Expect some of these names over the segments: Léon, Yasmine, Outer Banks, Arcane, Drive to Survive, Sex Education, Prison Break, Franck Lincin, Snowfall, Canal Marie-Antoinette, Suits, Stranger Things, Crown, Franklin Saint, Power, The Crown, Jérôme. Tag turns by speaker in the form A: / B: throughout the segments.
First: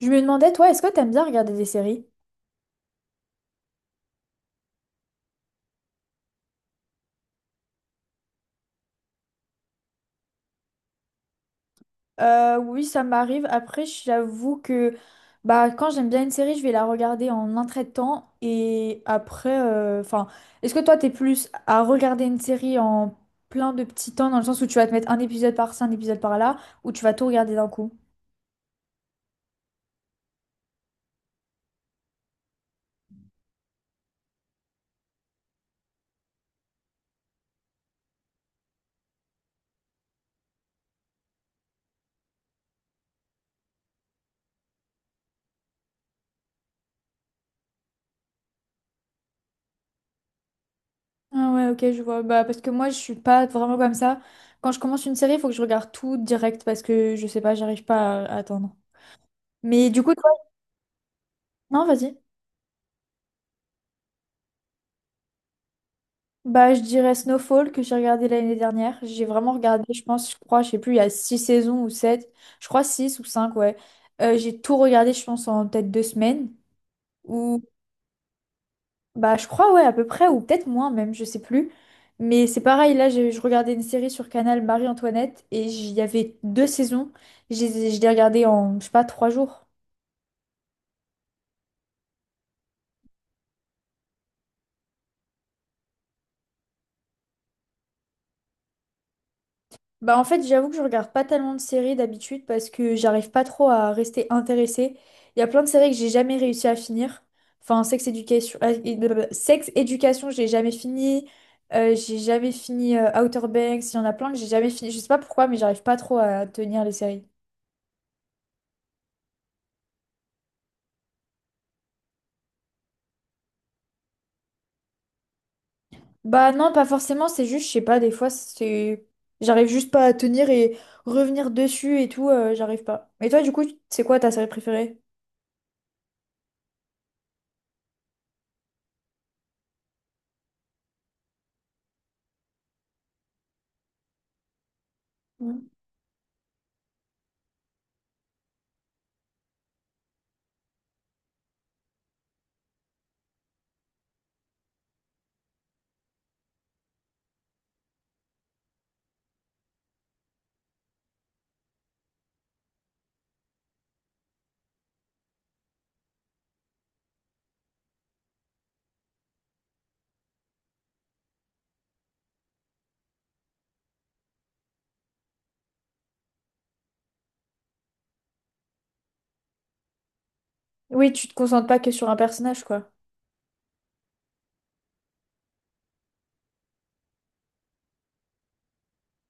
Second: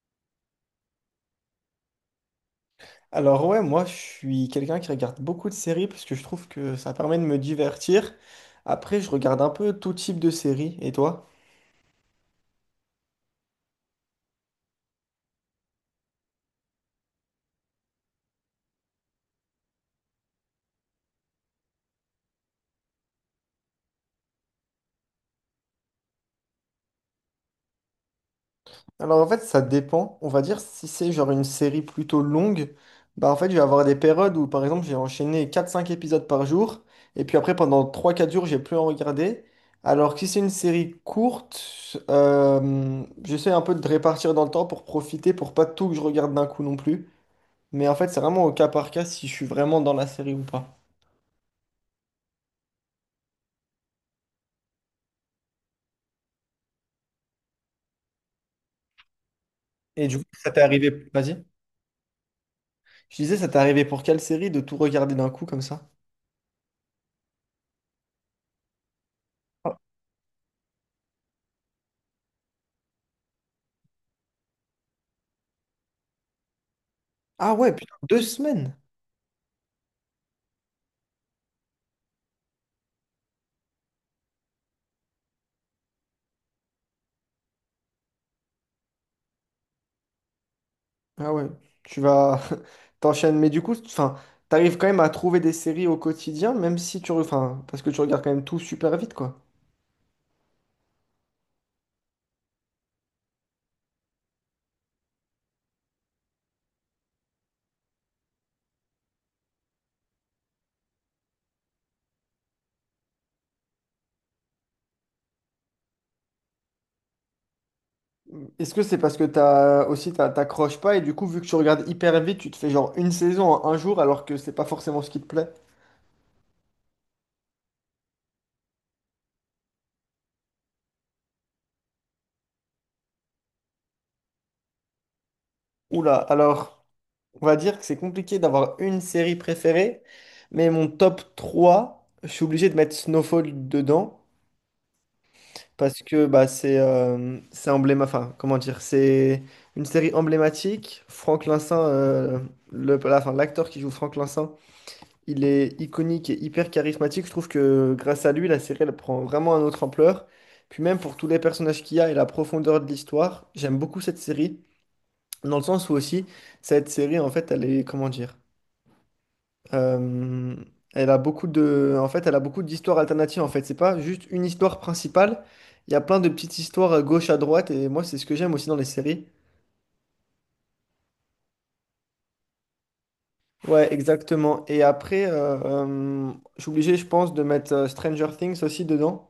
A: Je me demandais, toi, est-ce que t'aimes bien regarder des séries?
B: Alors ouais, moi je suis quelqu'un qui regarde beaucoup de séries parce que je trouve que ça permet de me divertir. Après, je regarde un peu tout type de séries. Et toi?
A: Oui, ça m'arrive. Après, j'avoue que quand j'aime bien une série, je vais la regarder en un trait de temps. Et après, est-ce que toi, t'es plus à regarder une série en plein de petits temps, dans le sens où tu vas te mettre un épisode par-ci, un épisode par-là, ou tu vas tout regarder d'un coup?
B: Alors en fait, ça dépend. On va dire si c'est genre une série plutôt longue, bah en fait, je vais avoir des périodes où par exemple, j'ai enchaîné quatre cinq épisodes par jour et puis après pendant trois quatre jours, j'ai plus en regarder. Alors que si c'est une série courte, j'essaie un peu de répartir dans le temps pour profiter pour pas tout que je regarde d'un coup non plus. Mais en fait, c'est vraiment au cas par cas si je suis vraiment dans la série ou pas.
A: Ah ouais, ok, je vois. Bah, parce que moi, je suis pas vraiment comme ça. Quand je commence une série, il faut que je regarde tout direct parce que je sais pas, j'arrive pas à attendre. Mais du
B: Et
A: coup,
B: du coup,
A: toi,
B: ça t'est arrivé. Vas-y.
A: non, vas-y.
B: Je disais, ça t'est arrivé pour quelle série de tout regarder d'un coup comme ça?
A: Bah, je dirais Snowfall que j'ai regardé l'année dernière. J'ai vraiment
B: Ah
A: regardé, je pense, je crois, je sais plus, il y a six saisons ou sept. Je crois six ou cinq, ouais. J'ai tout regardé, je pense, en peut-être deux semaines.
B: ah
A: Ou,
B: ouais, putain, deux semaines.
A: je crois, ouais, à peu près, ou peut-être moins même, je sais plus. Mais c'est pareil, là, je regardais une série sur Canal Marie-Antoinette et il y avait deux saisons. Je l'ai regardé en, je sais pas, trois jours.
B: Ah ouais, tu vas t'enchaînes. Mais du coup, enfin, t'arrives quand même à trouver des séries au quotidien, même si tu, re- enfin, parce que tu regardes quand même tout super vite, quoi.
A: Bah en fait, j'avoue que je regarde pas tellement de séries d'habitude parce que j'arrive pas trop à rester intéressée. Il y a plein de séries que j'ai jamais réussi à finir. Enfin, Sex Education, et- blablabla. Sex Education, j'ai jamais fini. J'ai jamais fini Outer Banks. Il y en a plein que j'ai jamais fini. Je sais pas pourquoi, mais j'arrive pas trop à tenir les séries.
B: Est-ce que c'est parce que t'as aussi t'as- t'accroches pas et du coup, vu que tu regardes hyper vite, tu te fais genre une saison en un jour alors que c'est pas forcément ce qui te plaît?
A: Bah non, pas forcément. C'est juste, je sais pas. Des fois, j'arrive juste pas à tenir et revenir dessus et tout. J'arrive pas. Et toi, du coup, c'est quoi ta série préférée?
B: Oula, alors. On va dire que c'est compliqué d'avoir une série préférée, mais mon top 3, je suis obligé de mettre Snowfall dedans
A: Mm.
B: parce que bah, c'est emblém- enfin, comment dire, c'est une série emblématique. Franck Lincin, le, la- enfin, l'acteur qui joue Franck Lincin, il est iconique et hyper charismatique. Je trouve que grâce à lui, la série elle prend vraiment un autre ampleur. Puis même pour tous les personnages qu'il y a et la profondeur de l'histoire, j'aime beaucoup cette série dans le sens où aussi cette série en fait, elle est comment dire. Euh, Elle a beaucoup de, en fait, elle a beaucoup d'histoires alternatives. En fait, c'est pas juste une histoire principale. Il y a plein de petites histoires à gauche à droite. Et moi, c'est ce que j'aime aussi dans les séries.
A: Oui, tu te concentres pas que sur un personnage, quoi.
B: Ouais, exactement. Et après, je suis obligé, je pense, de mettre Stranger Things aussi dedans.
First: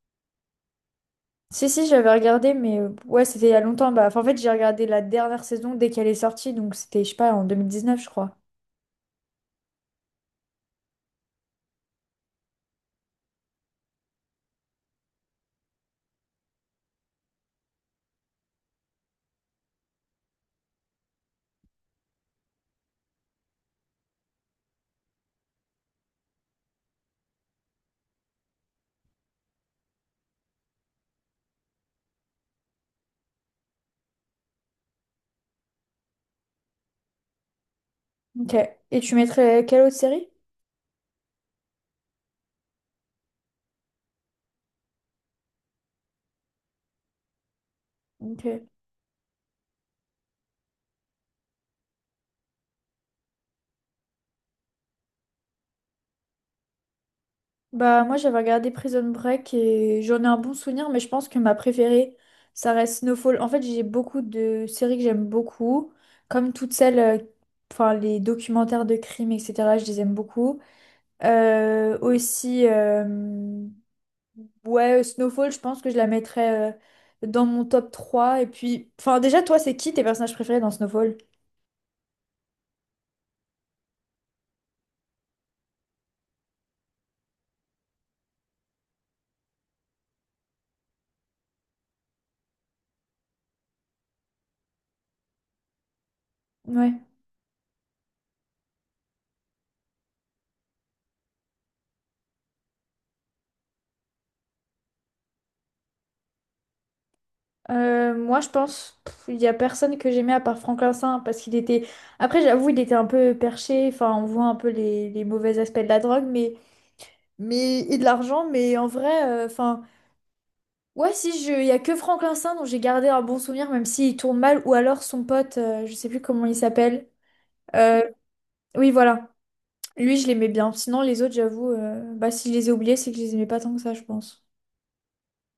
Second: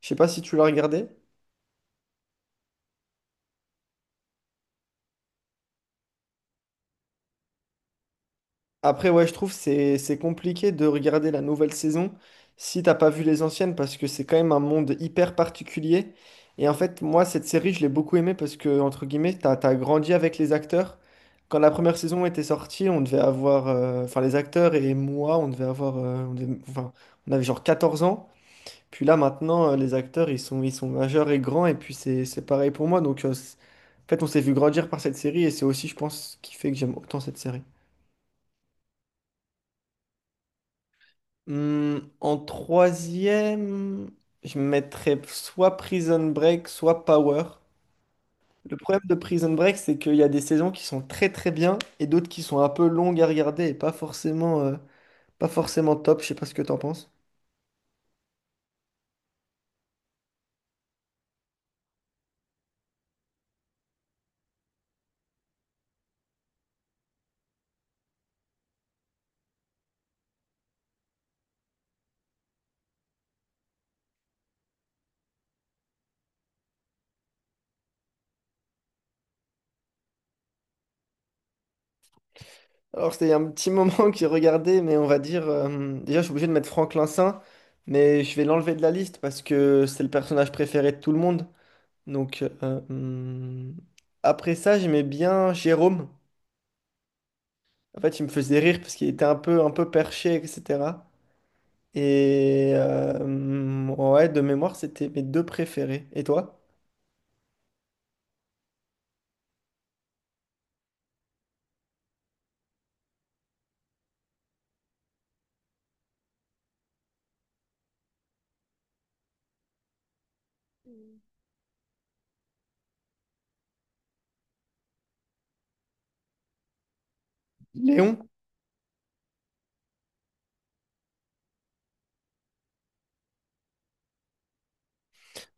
B: Je sais pas si tu l'as regardé.
A: Si, si, j'avais regardé, mais ouais, c'était il y a longtemps. Bah, enfin, en fait, j'ai regardé la dernière saison dès qu'elle est sortie, donc c'était, je sais pas, en 2019 je crois.
B: Après, ouais, je trouve c'est compliqué de regarder la nouvelle saison si t'as pas vu les anciennes parce que c'est quand même un monde hyper particulier. Et en fait, moi, cette série, je l'ai beaucoup aimée parce que, entre guillemets, t'as grandi avec les acteurs. Quand la première saison était sortie, on devait avoir, enfin, les acteurs et moi, on devait avoir, on devait- enfin, on avait genre 14 ans. Puis là, maintenant, les acteurs, ils sont majeurs et grands. Et puis, c'est pareil pour moi. Donc, c'est- en fait, on s'est vu grandir par cette série et c'est aussi, je pense, ce qui fait que j'aime autant cette série.
A: Ok. Et tu mettrais quelle autre série?
B: Hmm, en troisième, je mettrais soit Prison Break, soit Power.
A: Ok.
B: Le problème de Prison Break, c'est qu'il y a des saisons qui sont très très bien et d'autres qui sont un peu longues à regarder et pas forcément, pas forcément top. Je sais pas ce que t'en penses.
A: Bah, moi, j'avais regardé Prison Break et j'en ai un bon souvenir, mais je pense que ma préférée, ça reste Snowfall. En fait, j'ai beaucoup de séries que j'aime beaucoup, comme toutes celles, les documentaires de crimes, etc., je les aime beaucoup. Euh, aussi. euh, Ouais, Snowfall, je pense que je la mettrais dans mon top 3. Et puis, enfin, déjà, toi, c'est qui tes personnages préférés dans Snowfall?
B: Alors, c'était il y a un petit moment que j'ai regardé, mais on va dire. Déjà, je suis obligé de mettre Franklin Saint, mais je vais l'enlever de la liste parce que c'est le personnage préféré de tout le monde. Donc, euh, hmm. Après ça, j'aimais bien Jérôme.
A: Ouais.
B: En fait, il me faisait rire parce qu'il était un peu perché, etc. Et ouais, de mémoire, c'était mes deux préférés. Et toi?
A: Moi, je pense pff, il y a personne que j'aimais à part Franklin Saint parce qu'il était. Après, j'avoue, il était un peu perché. Enfin, on voit un peu les mauvais aspects de la drogue, mais et de l'argent. Mais en vrai, ouais, si je, il y a que Franklin Saint dont j'ai gardé un bon souvenir, même s'il tourne mal, ou alors son pote, je sais plus comment il s'appelle. Euh,
B: Léon?
A: oui, voilà. Lui, je l'aimais bien. Sinon, les autres, j'avoue, bah, si je les ai oubliés, c'est que je les aimais pas tant que ça, je pense.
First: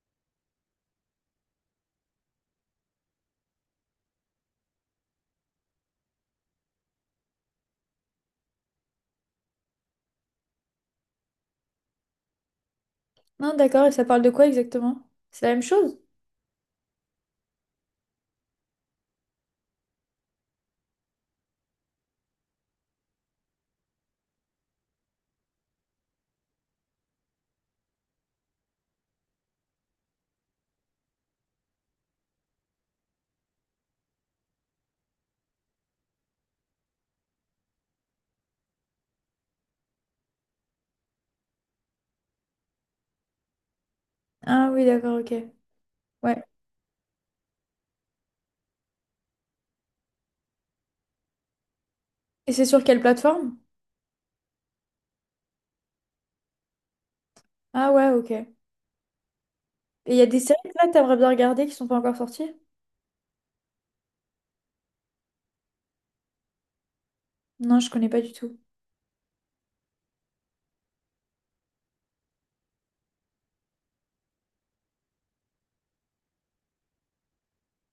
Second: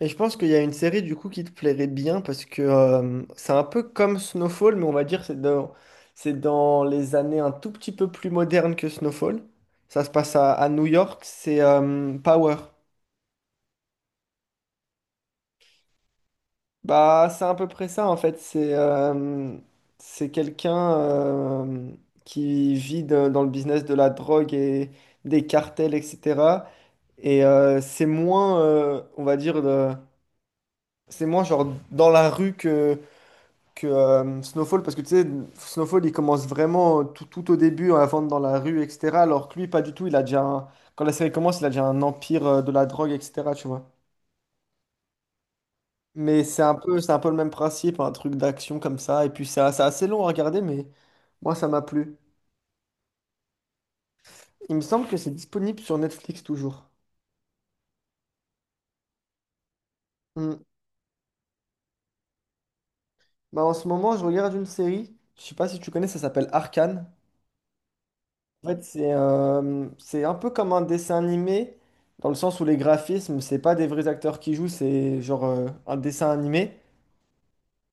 B: Et je pense qu'il y a une série du coup qui te plairait bien parce que c'est un peu comme Snowfall, mais on va dire c'est dans les années un tout petit peu plus modernes que Snowfall. Ça se passe à New York, c'est Power.
A: Non, d'accord, et ça parle de quoi exactement? C'est la même chose?
B: Bah, c'est à peu près ça en fait. C'est quelqu'un qui vit de- dans le business de la drogue et des cartels, etc. Et c'est moins, on va dire, de- c'est moins genre dans la rue que Snowfall, parce que tu sais, Snowfall, il commence vraiment tout, tout au début à vendre dans la rue, etc. Alors que lui, pas du tout. Il a déjà, un- quand la série commence, il a déjà un empire de la drogue, etc. Tu vois.
A: Ah oui, d'accord, ok.
B: Mais
A: Ouais.
B: c'est un peu le même principe, un truc d'action comme ça. Et puis ça, c'est assez long à regarder, mais moi ça m'a plu.
A: Et c'est sur quelle plateforme?
B: Il me semble que c'est disponible sur Netflix toujours.
A: Ah ouais, ok. Et il y a des séries
B: Hmm.
A: que là, t'aimerais bien regarder qui sont pas encore sorties?
B: Bah, en ce moment, je regarde une série. Je sais pas si tu connais, ça s'appelle Arcane.
A: Non, je connais pas du tout.
B: En fait, c'est un peu comme un dessin animé, dans le sens où les graphismes, c'est pas des vrais acteurs qui jouent, c'est genre un dessin animé.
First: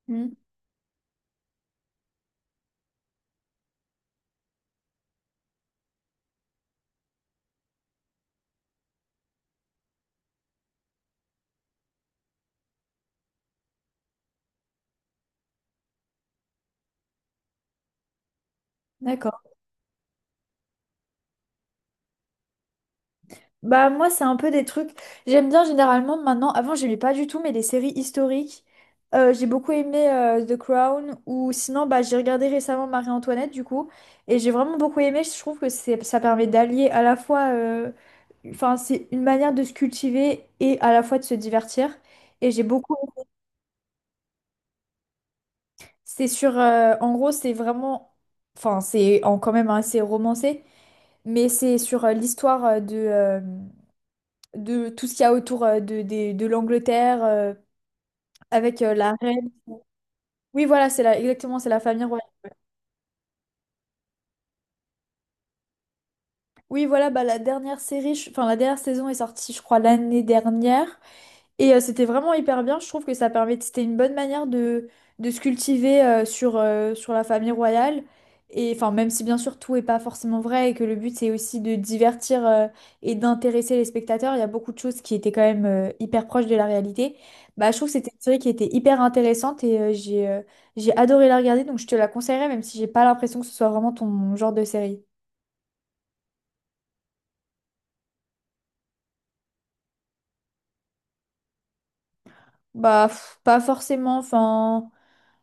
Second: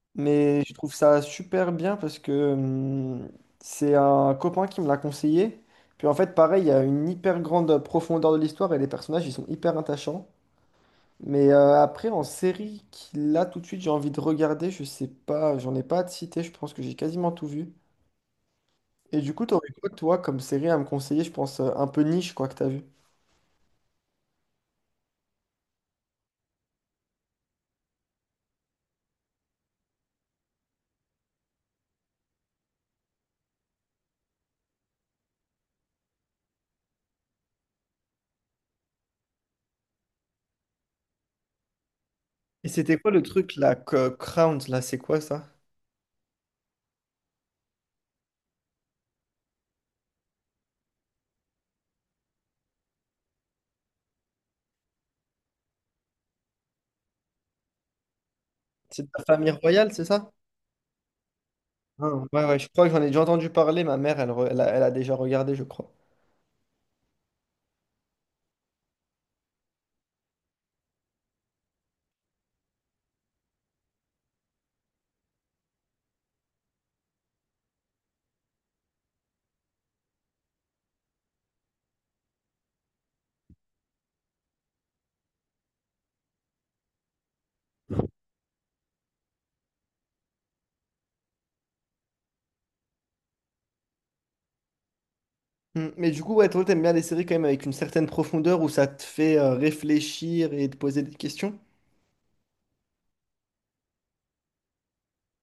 A: Hmm.
B: Mais je trouve ça super bien parce que c'est un copain qui me l'a conseillé. Puis en fait, pareil, il y a une hyper grande profondeur de l'histoire et les personnages, ils sont hyper attachants. Mais après, en série, qui là tout de suite, j'ai envie de regarder, je sais pas, j'en ai pas à te citer, je pense que j'ai quasiment tout vu. Et du
A: D'accord.
B: coup, t'aurais quoi, toi, comme série à me conseiller, je pense, un peu niche, quoi, que t'as vu?
A: Bah moi c'est un peu des trucs. J'aime bien généralement maintenant. Avant j'aimais pas du tout mais les séries historiques. J'ai beaucoup aimé The Crown ou sinon bah j'ai regardé récemment Marie-Antoinette du coup et j'ai vraiment beaucoup aimé. Je trouve que c'est ça permet d'allier à la fois enfin c'est une manière de se cultiver et à la fois de se divertir et j'ai
B: Et
A: beaucoup
B: c'était quoi le truc, là, que- Crown, là, c'est quoi ça?
A: c'est sur en gros c'est vraiment enfin c'est en quand même assez romancé mais c'est sur l'histoire de tout ce qu'il y a autour de l'Angleterre avec
B: C'est de
A: la
B: la
A: reine.
B: famille royale, c'est ça?
A: Oui, voilà, c'est la, exactement, c'est la famille
B: Non,
A: royale.
B: ouais, ouais, je crois que j'en ai déjà entendu parler. Ma mère, elle, re- elle a, elle a déjà regardé, je crois.
A: Oui, voilà, bah, la dernière série, je- enfin la dernière saison est sortie, je crois, l'année dernière. Et c'était vraiment hyper bien. Je trouve que ça permet, c'était une bonne manière de se cultiver sur la famille royale. Et enfin, même si bien sûr tout est pas forcément vrai et que le but c'est aussi de divertir et d'intéresser les spectateurs, il y a beaucoup de choses qui étaient quand même hyper proches de la réalité. Bah, je trouve que c'était une série qui était hyper intéressante et j'ai adoré la regarder. Donc je te la conseillerais, même si j'ai pas l'impression que ce soit vraiment ton genre de série.
B: Hmm, mais du coup, ouais, toi, t'aimes bien les séries quand même avec une certaine profondeur où ça te fait réfléchir et te poser des questions.
A: Bah, pff, pas forcément. Enfin.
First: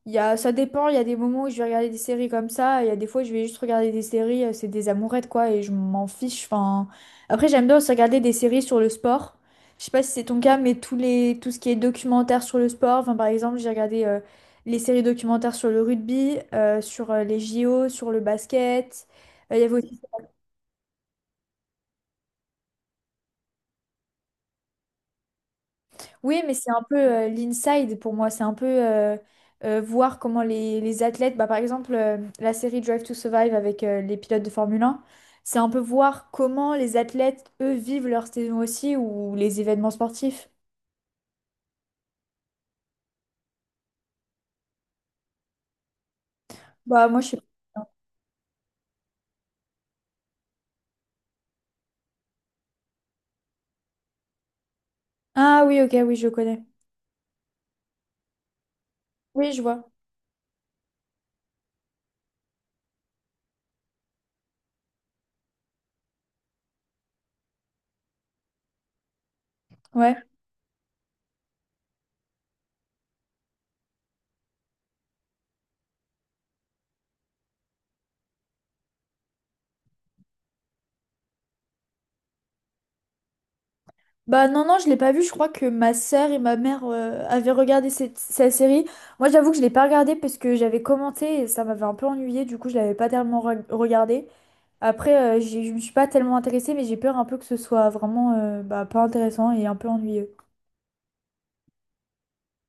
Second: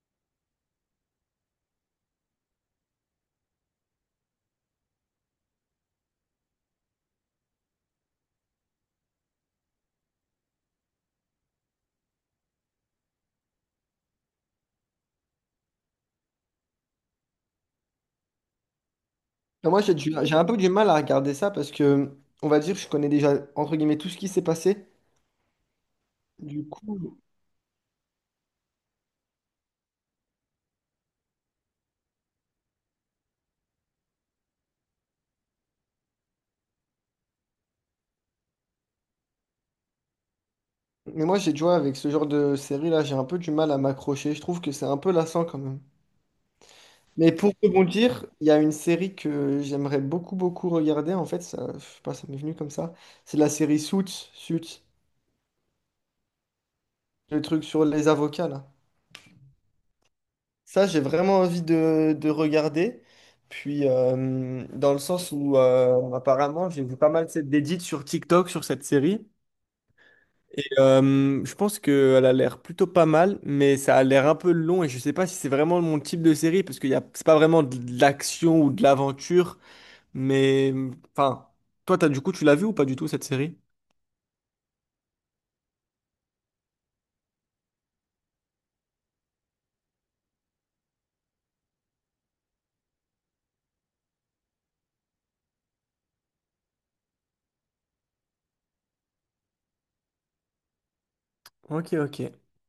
A: Il y a, ça dépend, il y a des moments où je vais regarder des séries comme ça, il y a des fois je vais juste regarder des séries, c'est des amourettes quoi, et je m'en fiche. Enfin. Après j'aime bien aussi regarder des séries sur le sport. Je sais pas si c'est ton cas, mais tous les tout ce qui est documentaire sur le sport, enfin, par exemple j'ai regardé les séries documentaires sur le rugby, sur les JO, sur le basket. Il y avait
B: Enfin, moi, j'ai du- j'ai un peu du mal à regarder ça parce que, on va dire, je connais déjà, entre guillemets, tout ce qui s'est passé.
A: Oui, mais
B: Du
A: c'est un peu
B: coup,
A: l'inside pour moi. C'est un peu voir comment les athlètes, bah, par exemple, la série Drive to Survive avec les pilotes de Formule 1. C'est un peu voir comment les athlètes, eux, vivent leur saison aussi ou les événements sportifs.
B: mais moi, j'ai, tu vois, avec ce genre de série-là, j'ai un peu du mal à m'accrocher. Je trouve que c'est un peu lassant quand même.
A: Bah, moi, je
B: Mais
A: sais
B: pour
A: pas.
B: rebondir, il y a une série que j'aimerais beaucoup, beaucoup regarder. En fait, ça, je sais pas, ça m'est venu comme ça. C'est la série Suits. Suits.
A: Ah oui, ok, oui, je connais.
B: Le truc sur les avocats, là.
A: Oui, je vois.
B: Ça, j'ai vraiment envie de regarder. Puis, dans le sens où, apparemment, j'ai vu pas mal cette d'édits sur TikTok, sur cette série.
A: Ouais.
B: Et je pense qu'elle a l'air plutôt pas mal, mais ça a l'air un peu long. Et je sais pas si c'est vraiment mon type de série, parce que y a, c'est pas vraiment de l'action ou de l'aventure. Mais, enfin, toi, t'as, du coup, tu l'as vu ou pas du tout, cette série?
A: Bah non, non, je l'ai pas vu. Je crois que ma sœur et ma mère avaient regardé cette série. Moi, j'avoue que je l'ai pas regardée parce que j'avais commenté et ça m'avait un peu ennuyée. Du coup, je l'avais pas tellement regardée. Après, je ne me suis pas tellement intéressée, mais j'ai peur un peu que ce soit vraiment bah, pas intéressant et un peu ennuyeux.
B: Ok, ok.